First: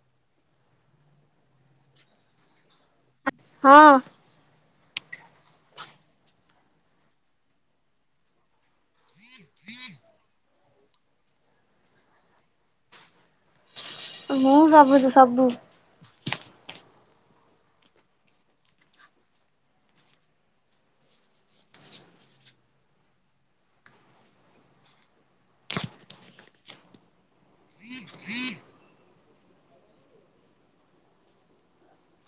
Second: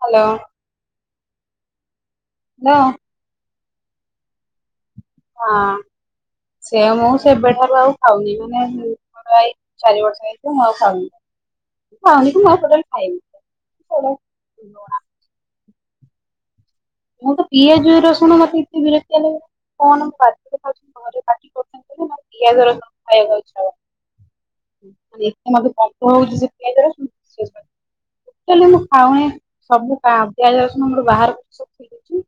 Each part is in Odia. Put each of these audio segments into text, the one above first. ହ୍ୟାଲୋ ହଲ ହଁ ହଁ ସେ ମୁଁ ସେବେଠାରୁ ଆଉ ଖାଉନି। ମାନେ [inaudible] ଚାରି ବର୍ଷ ହେଇ ମୁଁ ଖାଉ ଖାଉନି। ଖାଉନି କି ମୁଁ ଆଉ ଟୋଟାଲି ଖାଇନି। ମୁଁ ସବୁଦି ସବୁ। ମୁଁ ତ ପିଆଜ ରସୁଣ ମତେ ଏତେ ବିରତିଆ ଲାଗ କଣରେ ଖାଉଛି ଘରେ। ପିଆଜ ରସୁଣ ଖାଇବାକୁ ଆଉ ଇଛା ହଉନି। ମାନ ଏତେ ମତେ କମ୍ପ ହଉଚି ସେ ପିଆଜ ରସୁଣ [inaudible] ଲେ ମୁଁ ଖାଉଣ ସବୁ ପିଆଜ ରସୁଣୋର ବାହାର ସବୁ ଠିକ ଅଛି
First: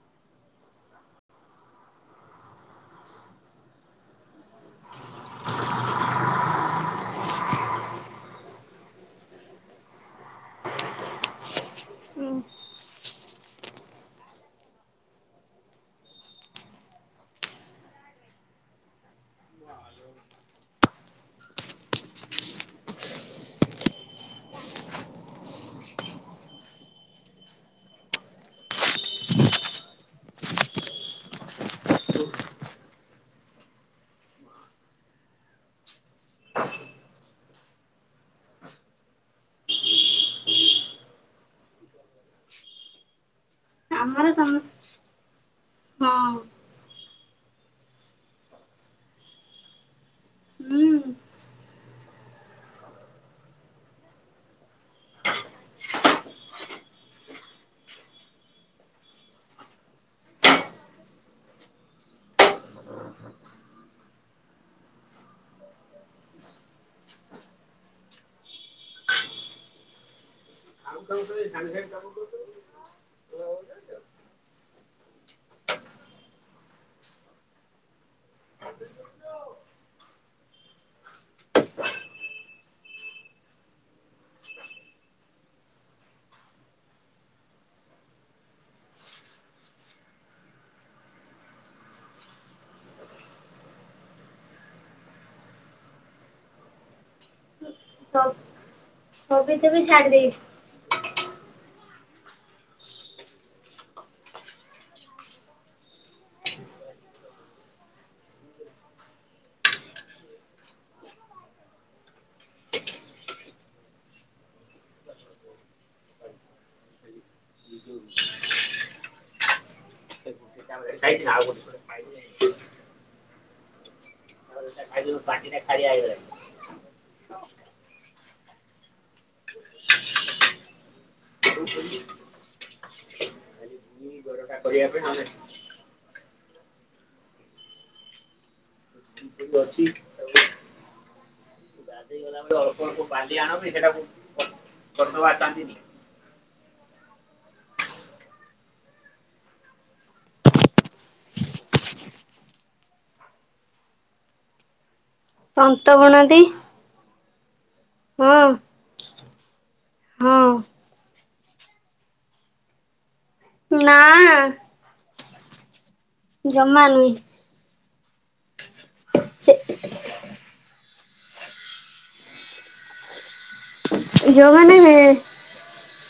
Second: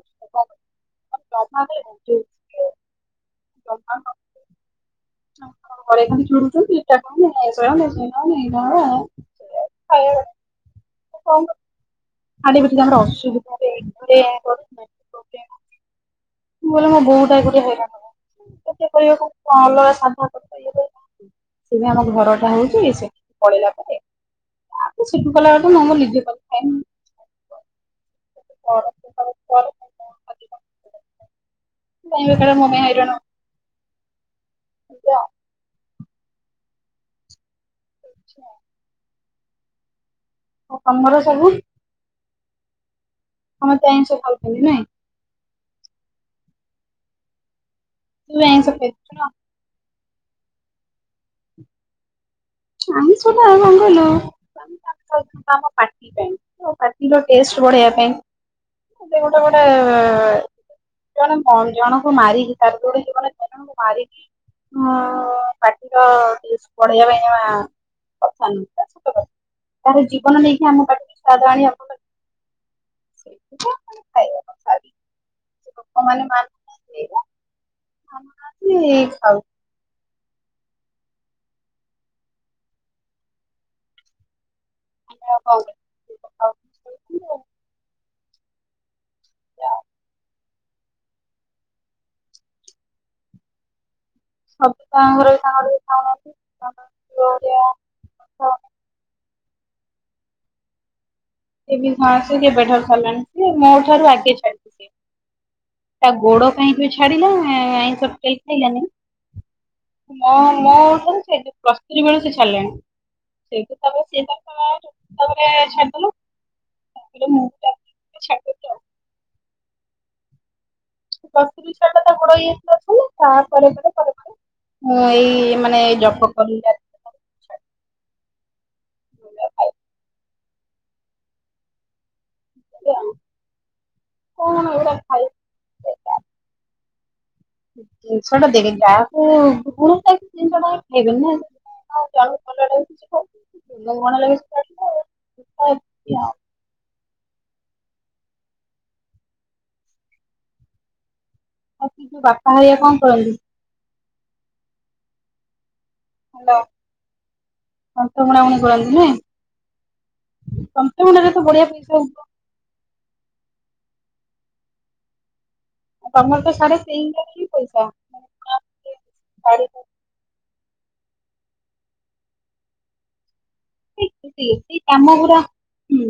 [inaudible] [unintelligible] [unintelligible] [unintelligible] ହଁ [unintelligible] ମୋର ମୋ ବଉଟା ଏପଟେ ହଇରାଣ। ଟିକେ କରିବାକୁ ଅଲଗା ସାଧା କରିପାରିବେ। ସିଏ ବି ଆମ ଘର ଟା ହଉଚି ସେଠି ପଳେଇଲା ପରେ। ଆଉ ସେଠୁ କଲା ବବେ ତ ନମ ଲିଜେ କ ଖାଇନି। କାଇଁ ବେକାରେ ମୁଁ କାଇଁ ହଇରାଣ। ଯ ଆଚ୍ଛା ଆଉ ତମର ସବୁ। ଆମ [unintelligible] ତ ଆଇିଷ ଭଲ କଲି ନାଇଁ ହଁ। ତୁ ଆ ସେ [inaudible] ହୁଁ ଆମ ସୁଧ ମଙ୍ଗଲ [inaudible] ଆମ ପାଟି ପାଇଁ ତ ପାଟିର ଟେଷ୍ଟ ବଢିବା ପାଇଁ [inaudible] ଗୋଟେ ଗୋଟେ [unintelligible] ଜଣେ ଜଣଙ୍କୁ ମାରିକି ତାର ଦଟ ଜୀବନ ଜଣଙ୍କୁ ମାରିକି। ପାଟିର ପଢେଇବା ପାଇଁ କଥା ନଁ ଛୋଟ କଥା [inaudible] କାହାର ଜୀବନ ନେଇକି। ଆମ ଖାଉ ପାଟିକି ଖାଉ ସ୍ୱାଦ ତଇ ା ଆଣି ଆମ ପାଟିକି କାମ କରୁ [inaudible] ଖାଇ [inaudible] ଲୋକମାନେ ମାନୁନାହାନ୍ତି ଏଇ ମାନନାହାନ୍ତି ଖାଉ [unintelligible] ଆ କ [unintelligible] ଆଉ ସବୁ ତା ଘରେ ସାଙ୍ଗ ଖାଉନାହାନ୍ତିଆ [unintelligible] ସଛବିଶ ବି ାର ଦଶ [inaudible] ସେ ଘସ କେବେ ଠର ସାରିଲଣି ସେ ମୋ ଠାରୁ ଆଗେ ାାଇ [inaudible] ତା ଗୋଡ ପାଇଁ ଯୋଉ ଛାଡିଲା ଆଇଁଷ ଟୋଟାଲି ଖାଇଲାନି। ମୋ ମୋ ସେ ପ୍ଲସ୍ ଥ୍ରୀ ବେଳେ ସେ ଛାଡିଲେଣି। ସେଇଠୁ ତାପରେ ସି ତ ତାପରେ ଛାଡିଲୁ [unintelligible] ସେ ଛାଡିଦେଲି ଆଉ [inaudible] ଆ [unintelligible] ଦଶରିଶାରଟା ତା ବୋଡ ହେଇଯାଇସଥିଲା ତା ପରେରେ ପରେ ପରେ ପରେ [inaudible] ମୁଁ ଏଇ ମାନେ ଏ ଜପ କରିଲେ। ହ [inaudible] ଆଉ [inaudible] [inaudible] କରିବା ଏଗୁଡା ପାଇଁେ [inaudible] ଖାଇ ଛୋଟ ଦେଖଛ [inaudible] ଅଛି। ହେଇଗ ନା [inaudible] ଆଉ ଜଳୁ କଲ ଲାଗଛି ଖାଉ କଣ ଲାଗି ଆ ଆଉ [unintelligible] ଆଉ ସେ ଯୋଉ ବାପା ହେରିକା କଣ କରନ୍ତି। ତନ୍ତ ବୁଣନ୍ତି। ହଁ ତନ୍ତବୁଣାବୁଣି କରନ୍ତି ହଁ ନାଇଁ। ତନ୍ତ ବୁଣା ରେ ତ ବଢିଆ ପଇସା ହୋଉଥିବ। ନା। ଆଉ ତମର ତ ଜମା ଶାଢୀ ନୁହେଁ ସେ [unintelligible] କରୁଛନ୍ତି, ସେଇ ସେଇ ଯୋଉମାନେ। କାମ ଗୁରା ହୁଁ।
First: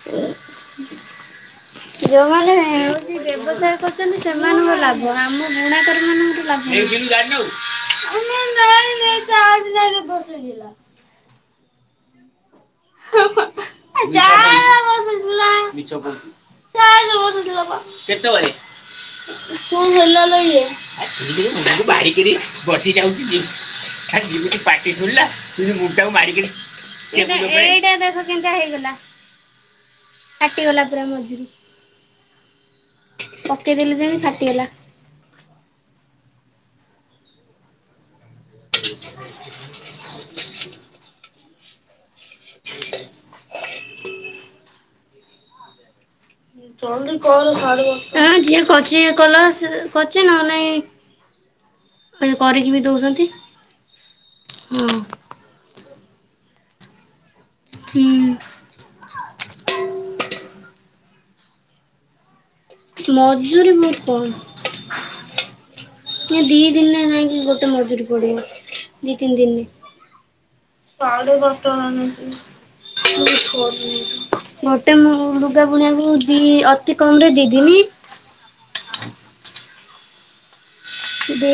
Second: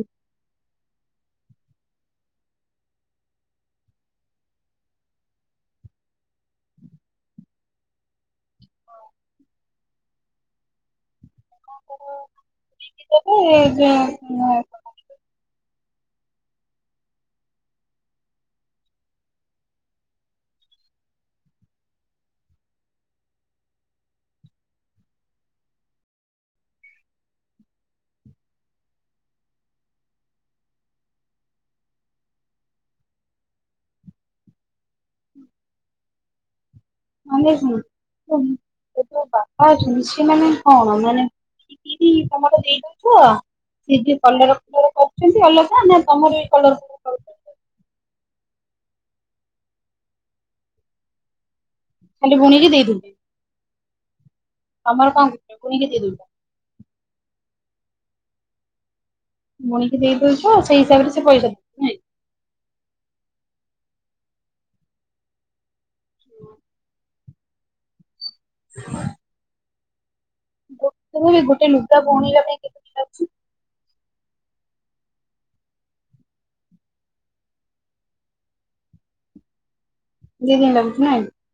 [inaudible] ଯେଉଁମାନେ ହେଉଛି ବ୍ୟବସାୟ କରୁଛନ୍ତି ସେମାନଙ୍କ ଲାଭ ଆମ ବୁଣାକାର ମାନଙ୍କର ଲାଭ। ଦିନ ଗଲୁ [inaudible] ବସଗା [unintelligible] ଯ [unintelligible] କେତେବେଳେ। କଣ ହେଲା ଲ ଇଏ ବାହାରିକି ପଶି ଯାଉଛି। [inaudible] କେନ୍ତା ହେଇଗଲା ଫାଟିଗଲା ପୁରା ମଝିରୁ। ପକେଇଦେଲି ଯେମତି ଫାଟିଗଲା। ହୁଁ ମାନେ କଣ ବାପା ଅଛନ୍ତି ସେ ମାନେ ହଁ ମାନେ ଦିଦି ତମର ଦେଇଦଉଛ ସିଏ ବି କଲର କଲର କରୁଛନ୍ତି ଅଲଗା ନା ତମର କଲର ଫଲର ଜଲ୍ଦୀ କରେ କରୁଛନ୍ତି? ସରିବନି ଏ ଝିଅ କରୁଚି କଲ ସେ କରୁଚି ନହେଲେ ନାଇଁ ଖାଲି ବୁଣିକି କରିକି ବି ଦେଇଦଉଛନ୍ତି ଦଉଛନ୍ତି। ହଁ ତମର କଣ [unintelligible] ହୁଁ। ଭୁଣିକି ଦେଇଦଉଛ ସେଇ ହିସାବରେ ସେ ପଇସା ଦଉଛନ୍ତି ନାଇଁ? ମଜୁରୀ ମୁଁ କଣ? ଏ ଦି ଦିନ ଯାଇକି ଗୋଟେ ମଜୁରୀ ପଡିବ। ହ ଦି ତିନି ଦିନି ଗୋଟେ ଗୋଟେ ଲୁଗା ବୁଣିବା ପାଇଁ କେତେ ଦିନ ଲାଗୁଛି [unintelligible] [inaudible] ଗୋଟେମୃ ମୃଗା ବୁଣିଆକୁ ଦି ଅତି କମ୍ ରେ ଦି ଦିନି। ଦି ଦିନି ଲାଗୁଛି ନାଇଁ? ଦି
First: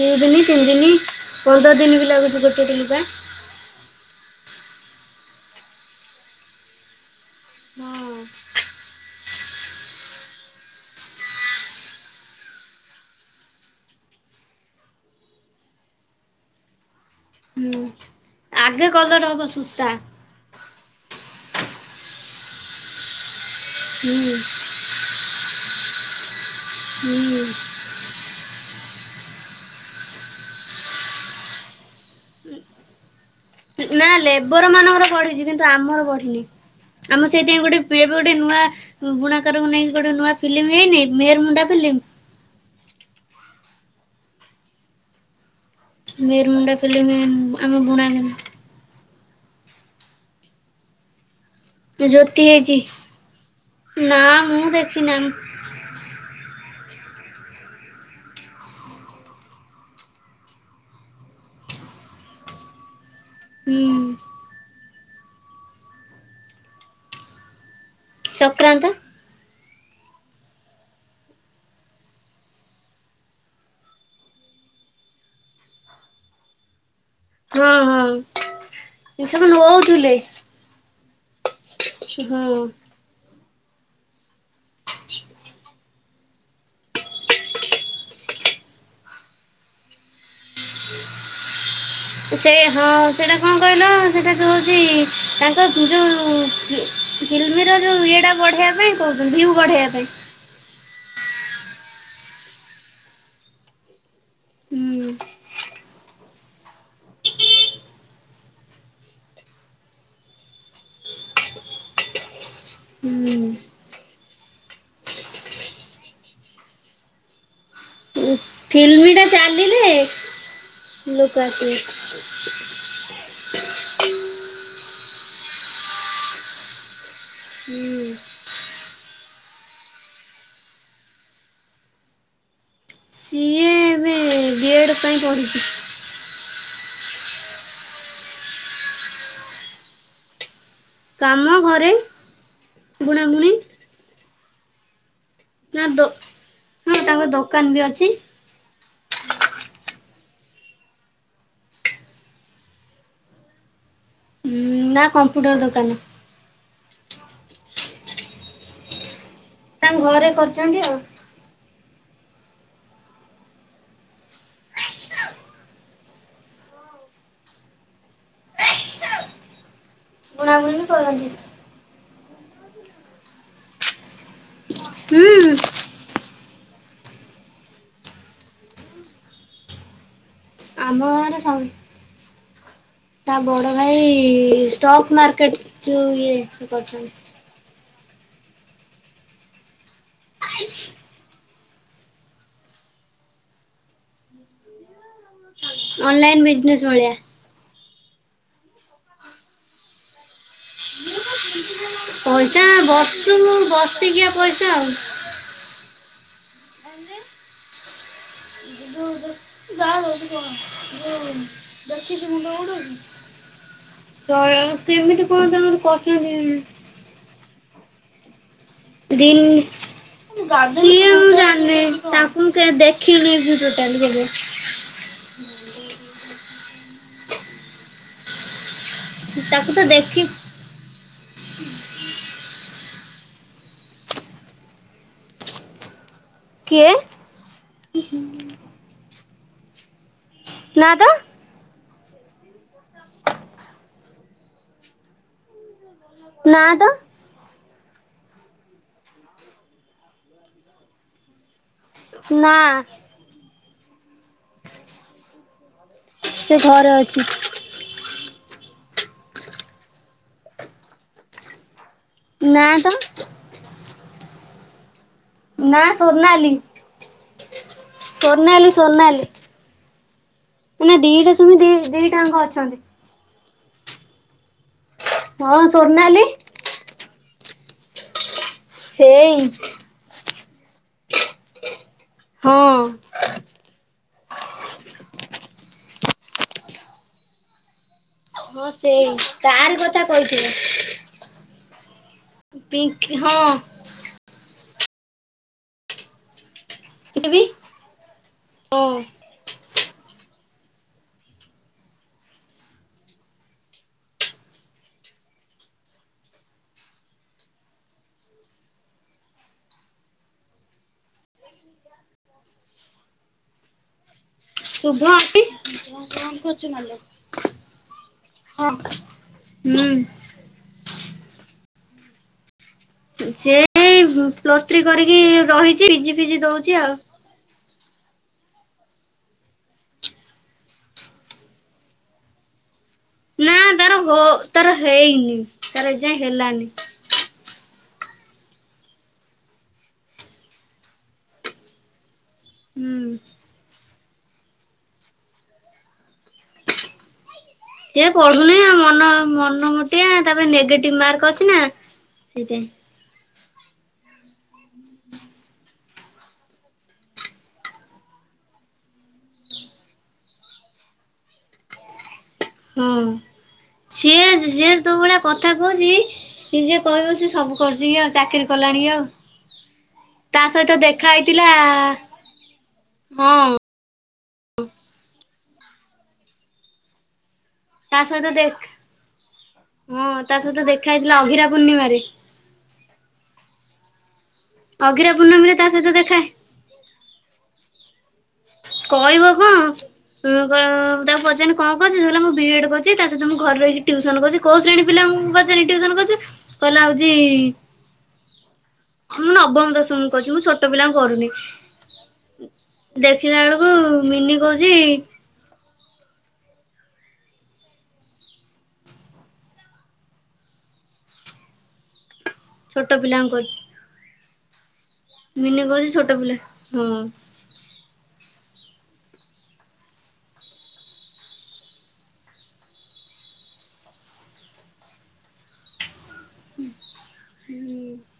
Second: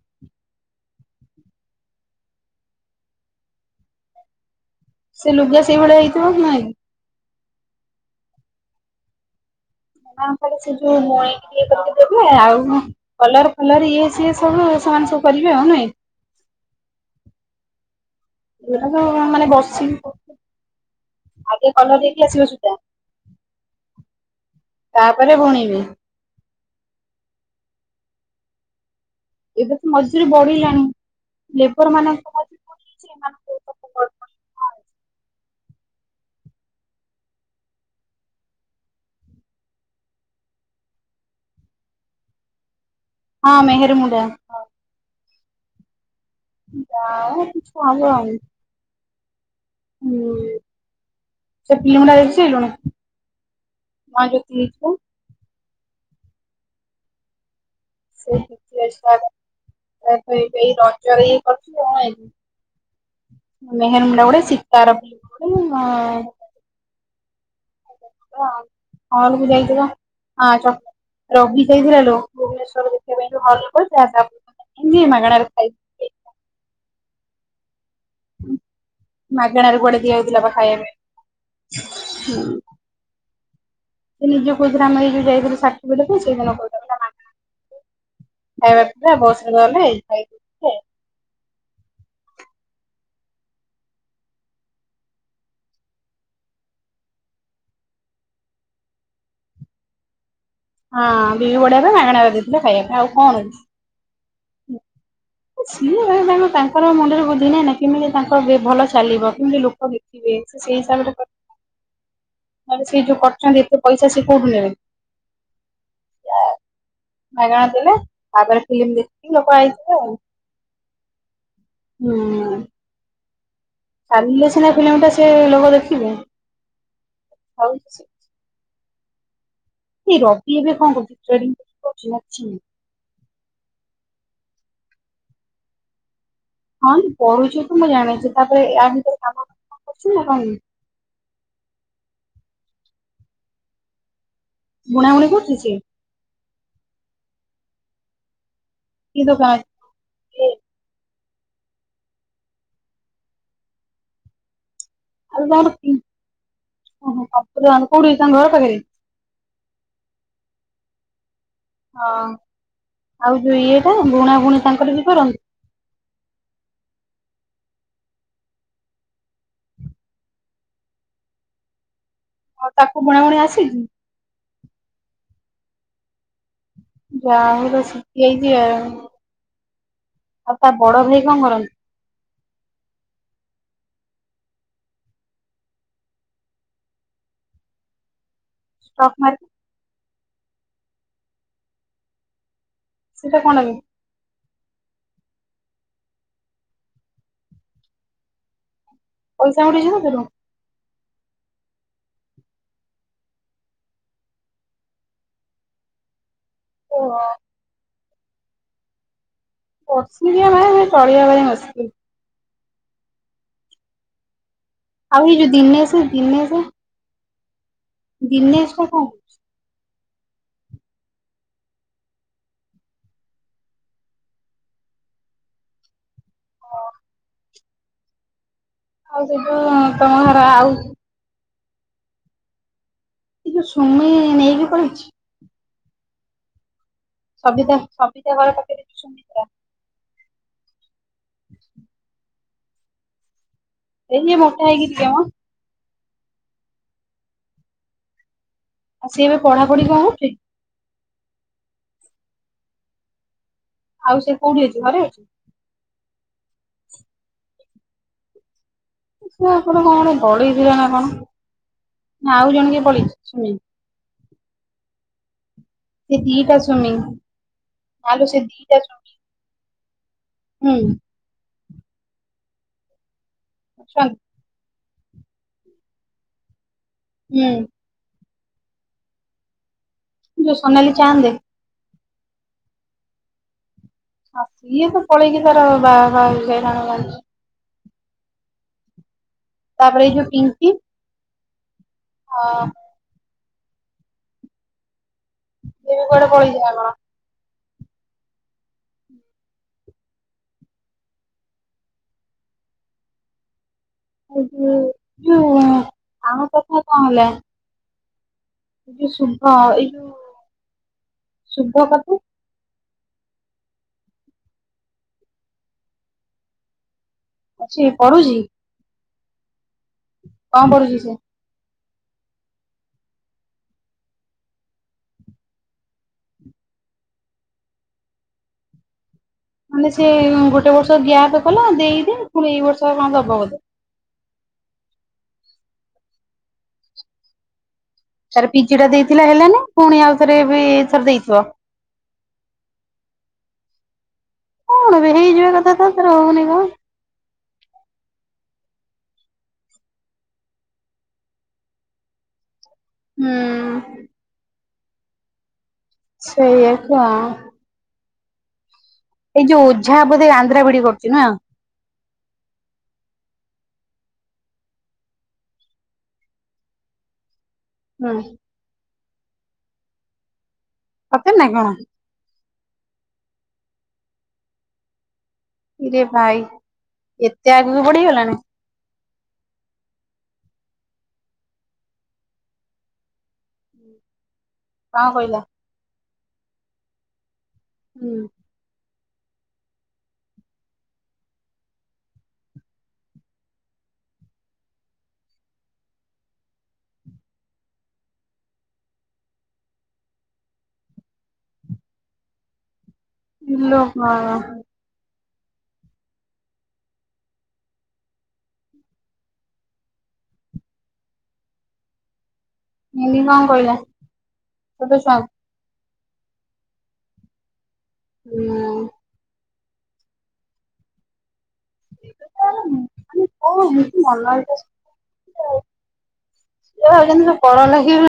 ଦିନି ତିନି ଦିନି ପନ୍ଦର ଦିନି ବି ଲାଗୁଛି ଗୋଟିଏ ଦିନ ପା। ସେ ଲୁଗା ସେଇ ଭଳିଆ ହେଇଥିବ କି ନାଇଁ? ହଁ। [unintelligible] ସେ ଯୋଉ ମଇକି ଏ କରିକି ଦେବେ ଆଉ କଲର ଫଲର ଇଏ ସିଏ ସବୁ ସେମାନେ ସବୁ କରିବେ ଆଉ ନାଇଁ? ହୁଁ। ଆଗେ କଲର [unintelligible] ହବ ମାନେ ବସି ସୂତା ଆଗେ କଲର ଦେଇକି ଆସିବା ସୁଧା। ହୁଁ। ତାପରେ ବୁଣିବେ। ହୁଁ। ଏବେ ତ ମଝିରେ ବଢିଲାଣି ଲେବର ମାନେ ନା ଲେବର ମାନଙ୍କର ପଢିଛି କିନ୍ତୁ ଆମର ପଢିନି। ଆମର ସେଇଥିପାଇଁ ଗୋଟେ ପିଏଫ ଗୋଟେ ନୂଆ ବୁଣାକାରଙ୍କୁ ନେଇକି ଗୋଟେ ନୂଆ ଫିଲ୍ମ ହେଇନି ମେହେର ମୁଣ୍ଡା ଫିଲ୍ମ? ହଁ ମେହେରୁମୁଣ୍ଡା। ନିର୍ ମୁୁଣ୍ଡା ଫିଲ୍ମ୍ ଯାଉ କିସ ଆମ ହବ ବୁଣା ଆଉ ହୁଁ। ସେ ଫ୍ଲିମ୍ ଜ୍ୟୋତି ଦେଖିସାରିଲୁଣି? ହେଇଛି। ନା ହଁ ମୁଁ ଦେଖିଦେଇଚି ପା। ଦେଖିନି ଆମ [unintelligible] ମେହେରମୁଣ୍ଡା ଗୋଟେ ସୀତାର ହୁଁ ଫ୍ଲିମ୍ ଗୋଟେ ଆଁ ହଁ ସଂକ୍ରାନ୍ତ ହଲ୍ କୁ ଯାଇଥିବ। ହଁ ଛ ରବି ଯାଇଥିଲା ଲୋ ଭୁବନେଶ୍ଵର ଦେଖିବାପାଇଁ ହଲ୍ ରେ [unintelligible] ମାଗଣାରେ ଖାଇ ହଁ ହଁ। ଟ୍ୟୁସନ୍ ମାଗଣାରେ କୁଆଡେ ନୋଉଥିଲେ ଦିଆ ହଉଥିଲା ବା ଖାଇବା ପାଇଁ ହଁ। ସେ ନିଜେ କୋଉଥିଲା ଆମେ ଏଯୋଉ ଯାଇଥିଲୁ ସା [unintelligible] ଖାଇବା ପିଇବା ବସ୍ ରେ ଗଲେ ଖାଇ। ସେଇ ହଁ ସେଇଟା କଣ କହିଲ ସେଇଟା ଯୋଉ ହଉଚି ତାଙ୍କ ଯୋଉ ଫ୍ଲିମ୍ ର ଯୋଉ ଇଏଟା ବଢ଼େଇବା ପାଇଁ କହୁଛନ୍ତି ଭିୟୁ ବଢ଼େଇବା ପାଇଁ। ହଁ ଭିୟୁ ବଢ଼େଇବା ପାଇଁ ମାଗଣାରେ ଦେଇଥିଲେ ଖାଇବା ପାଇଁ ଆଉ କଣ‌। ହୁଁ। [unintelligible] ତାଙ୍କର ମୁଣ୍ତ ରେ ବୁଦ୍ଧି ନାହିଁ ନା କେମିତି ତାଙ୍କ ଭଲ ଚାଲିବ କେମିତି ଲୋକ [unintelligible] ସେ ସେଇ ହିସାବରେ କ ନହେଲେ ସେ ଯୋଉ ହୁଁ। କରୁଛନ୍ତି ଏତେ ପଇସା ସିଏ କଉଠୁ ନେବେ। ମାଗଣା ଦେଲେ ତାପରେ ଫିଲ୍ମ ଫିଲ୍ମ୍ ଟା ଦେଖିକି ଲୋକ ଚାଲିଲେ ଆଇଥିଲେ ଆଉ। ଲୋକ ଆସିବେ। ହୁଁ। ଚାଲିଲେ ସିନା ଫିଲ୍ମ୍ ଟା ସେ ଲୋକ ଦେଖିବେ ଆଉ। ହୁଁ। ଏଇ ରକି ଏବେ କଣ କରୁଚି ଟ୍ରେନିଂ କରୁଚି ନା କିଛି ନାଇଁ? ସିଏ ଏବେ ଗେ [unintelligible] ପଢ଼ିଛି। ହଁ ପଢୁଚି ତ ମୁଁ ଜାଣିଚି ତାପରେ ଇଆ ଭିତରେ କାମ କଣ କରୁଚି ନାଁ କରୁନି? କାମ ଘରେ। ବୁଣାବୁଣି। ବୁଣାବୁଣି କରୁଚି ସିଏ? ନା ଦୋ ହଁ ତାଙ୍କ ଦୋକାନ ବି ଅଛି। କି ଦୋକାନ ଅ ଉ ନା ଆଉ କମ୍ପ୍ୟୁଟର ତାଙ୍କର ଦୋକାନ। [unintelligible] ଓ ହୋ ଠାକୁରାଣି କୋଉଠି ତାଙ୍କ ଘର ପାଖରେ? ତାଙ୍କ ଘରେ କରିଚନ୍ତି ଆଉ। ହଁ ଆଉ ଯୋଉ ଇଏଟା ବୁଣାବୁଣି ତାଙ୍କର ବି କରନ୍ତି? ବୁଣାବୁଣି କରନ୍ତି। ଆଉ ତାକୁ ବୁଣାବୁଣି ଆସେ? ହୁଁ। ଯାହା ହଉ ପୁରା ଶିଖିଯାଇଚି ଆଉ ତା ଆମ ବଡ଼ଭାଇ ଗାଁରେ କଣ ସମ କରନ୍ତି? ତା ବଡ଼ ଭାଇ ଷ୍ଟକ୍ ମାର୍କେଟ ଯୋଉ ଇଏ ସେ କରିଛନ୍ତି। ଷ୍ଟକ୍ ମାର୍କେ [unintelligible] ସେଇଟା କଣବେ। ଅନଲାଇନ୍ ବିଜନେସ୍ ଭଳିଆ। ପଇସା ଆଉ ନେଇ [unintelligible] ପଇସା ବର୍ଷକୁ ବରର୍ଷିକିଆ ପଇସା ଆଉ। ‌ [unintelligible] [unintelligible] [unintelligible] [unintelligible] ସେମିତି କଣ ତାଙ୍କର ଆଉ ଏଇ ଯୋଉ କରୁଛନ୍ତି ଦିନେଶ ଦିନେଶ କେଜାଣି। [unintelligible] ଦି [unintelligible] ମୁଁ ଜାଣିନି ତାଙ୍କୁ ମୁଁ ଦେଖିନି ବି ଟୋଟାଲ [unintelligible] ଆଉ ସେଠୁ ତାକୁ ତ ତମ ଦେଖି ଘର ଆଉ। ଏ ସମୟ ନେଇକି ପଳେଇଚି। କିଏ? ସବିତା ସବିତା ଘରେ ପାଖରେ ଯୋଉ ସୁମିତ୍ରା ନା ତ। ହ ଏଇ ଯେ ମୋଟା ହେଇକି ଥିଅ ନାଁ ତ। ସିଏ ଏବେ ପଢାପଢି କଣ କରୁଚି? ନା। ଆଉ ସିଏ କୋଉଠି ଅଛି ଘରେ? ସିଏ ଘରେ ଅଛି। ସେ ଆପଣ କଣ ପଳେଇଥିଲା ନା କଣ? ନା ଆଉ ନା ଜଣ କିଏ ତ ପଳେଇଛି? ନା ସେ ସୋନାଲି ଦିଟା ସ୍ଵାମୀ ନା ଲୋ ସେ ସୋନାଲି ଦିଟା ସ୍ଵାମୀ। ସୋନାଲି ମାନେ ଦି ଟା ସ୍ୱାମୀ ଦିଟା ଙ୍କ ଅଛନ୍ତି। ଛନ୍ ହଁ ସୋନାଲି। ହୁଁ। ସେଇ ଯୋଉ ସୋନାଲି ଚାହାନ୍ତେ ହଁ। ଆଉ ସିଇଏ ତ ପଳେଇକି ତାର ବାହା ଫାହା ହେଇଶାଇଲାନି ମୁ ଜାଣିଚି। ହଁ ସେଇ ତାର ତାପରେ କଥା ଏଇ ଯୋଉ କହିଥିବେ। ପିଙ୍କି ଅ ପିିଙ୍କ ହଁ। ସିଏ କୁଆଡେ ପଳେଇଚି ନା କଣ? [unintelligible] ଯଉ ଆମ କଥା କଣ ହେଲା? ଶୁଭ ଏଇ ଯୋଉ ଶୁଭ କଥା। ଶୁଭ ଅଛି। ଅଛି ପଢୁଚି? ହଁ ହୁଁ। କଣ ପଡୁଚି ସେ? ଯେଇ ପ୍ଲସ୍ ଥ୍ରୀ କରିକି ରହିଛି ପିଜି ଫିଜି ଦଉଛି ଆଉ। ମାନେ ସେ ଗୋଟେ ବର୍ଷ ଗ୍ୟାପ କଲା ଦେଇଦି ପୁଣି ଏଇ ବର୍ଷ କଣ ଦବ ନା ବୋଧେ। ତାର ହୋ ତାର ହେଇନି ତାର ଏ ଯାଏଁ ହେଲାନି। ତାର ପିଜି ଟା ଦେଇଥିଲା ହେଲାନି ପୁଣି ଆଉଥରେ ଏଥର ଦେଇଥିବ। ହୁଁ। କଣ ବେ ହେଇଯିବା କଥାତ ତାର ହଉନି କଣ? ଇଏ ପଢୁନି ମନ ମନ ମୋଟିଆ ତାପରେ ନେଗେଟିଭ ମାର୍କ ଅଛି ନା। ସେ ଯାଏଁ। ହୁଁ। ସେଇଆ ହେଇଥିବ। ଏଇ ଯୋଉ ଓଝା ବୋଧେ ଆନ୍ଧ୍ରା ବିଡି କରୁଛି ନା? ହଁ ସିଏ ସିଏ ତୋ ଭଳିଆ କଥା କହୁଛି ନିଜେ କହିବ ସେ ସବୁ କରୁଛି ଆଉ ହୁଁ ଚାକିରି କଲାଣି ଆଉ ତା ସହିତ ଦେ ଖା ସତରେ ନା ହେଇଥିଲା କଣ ହଁ। ରେ ଭାଇ। ଏତେ ଆଗୁକୁ ତା ସହିତ ଦେଖ୍ ହଁ ତା ସହିତ ଦେଖା ହେଇଥିଲା ଅଘିରା ପୂର୍ଣ୍ଣିମାରେ। କଣ ଅଗିରା କହିଲା ପୂର୍ଣ୍ଣମୀରେ ତା ସହିତ ଦେଖା? ହୁଁ। କହିବ କଣ? ତାକୁ ପଚାରି କଣ କରୁଛୁ, ସେ କହିଲା ମୁଁ ବି ବିଡ୍ କରିଛି ତା ସହିତ ମୁଁ ଘରେ ରହିକି ଟ୍ୟୁସନ କରିଛି। କହୁ ଶେଣୀ ପିଲାଙ୍କୁ ଟିଉସନ କର୍ ଛୁ, କହିଲା ହୋଉଛି। ମୁଁ ନବମ ଦଶମୀକୁ କର୍ଛି, ମୁଁ ଛୋଟ ପିଲାଙ୍କୁ କରୁନି। ଦେଖିଲା ବେଳକୁ ଲୋ ମିନି କହୁଛି। ଛୋଟ ମିନି ପିଲାଙ୍କୁ କଣ କରୁଛି। କହିଲା ସତୁ ଶଙ୍ଗ୍ ମିନି କୋହୁଛି ଛୋଟ ପିଲା ହୁଁ। [inaudible] [unintelligible] ସେ ଭାବୁଚନ୍ତି ପଢ ଲେଖ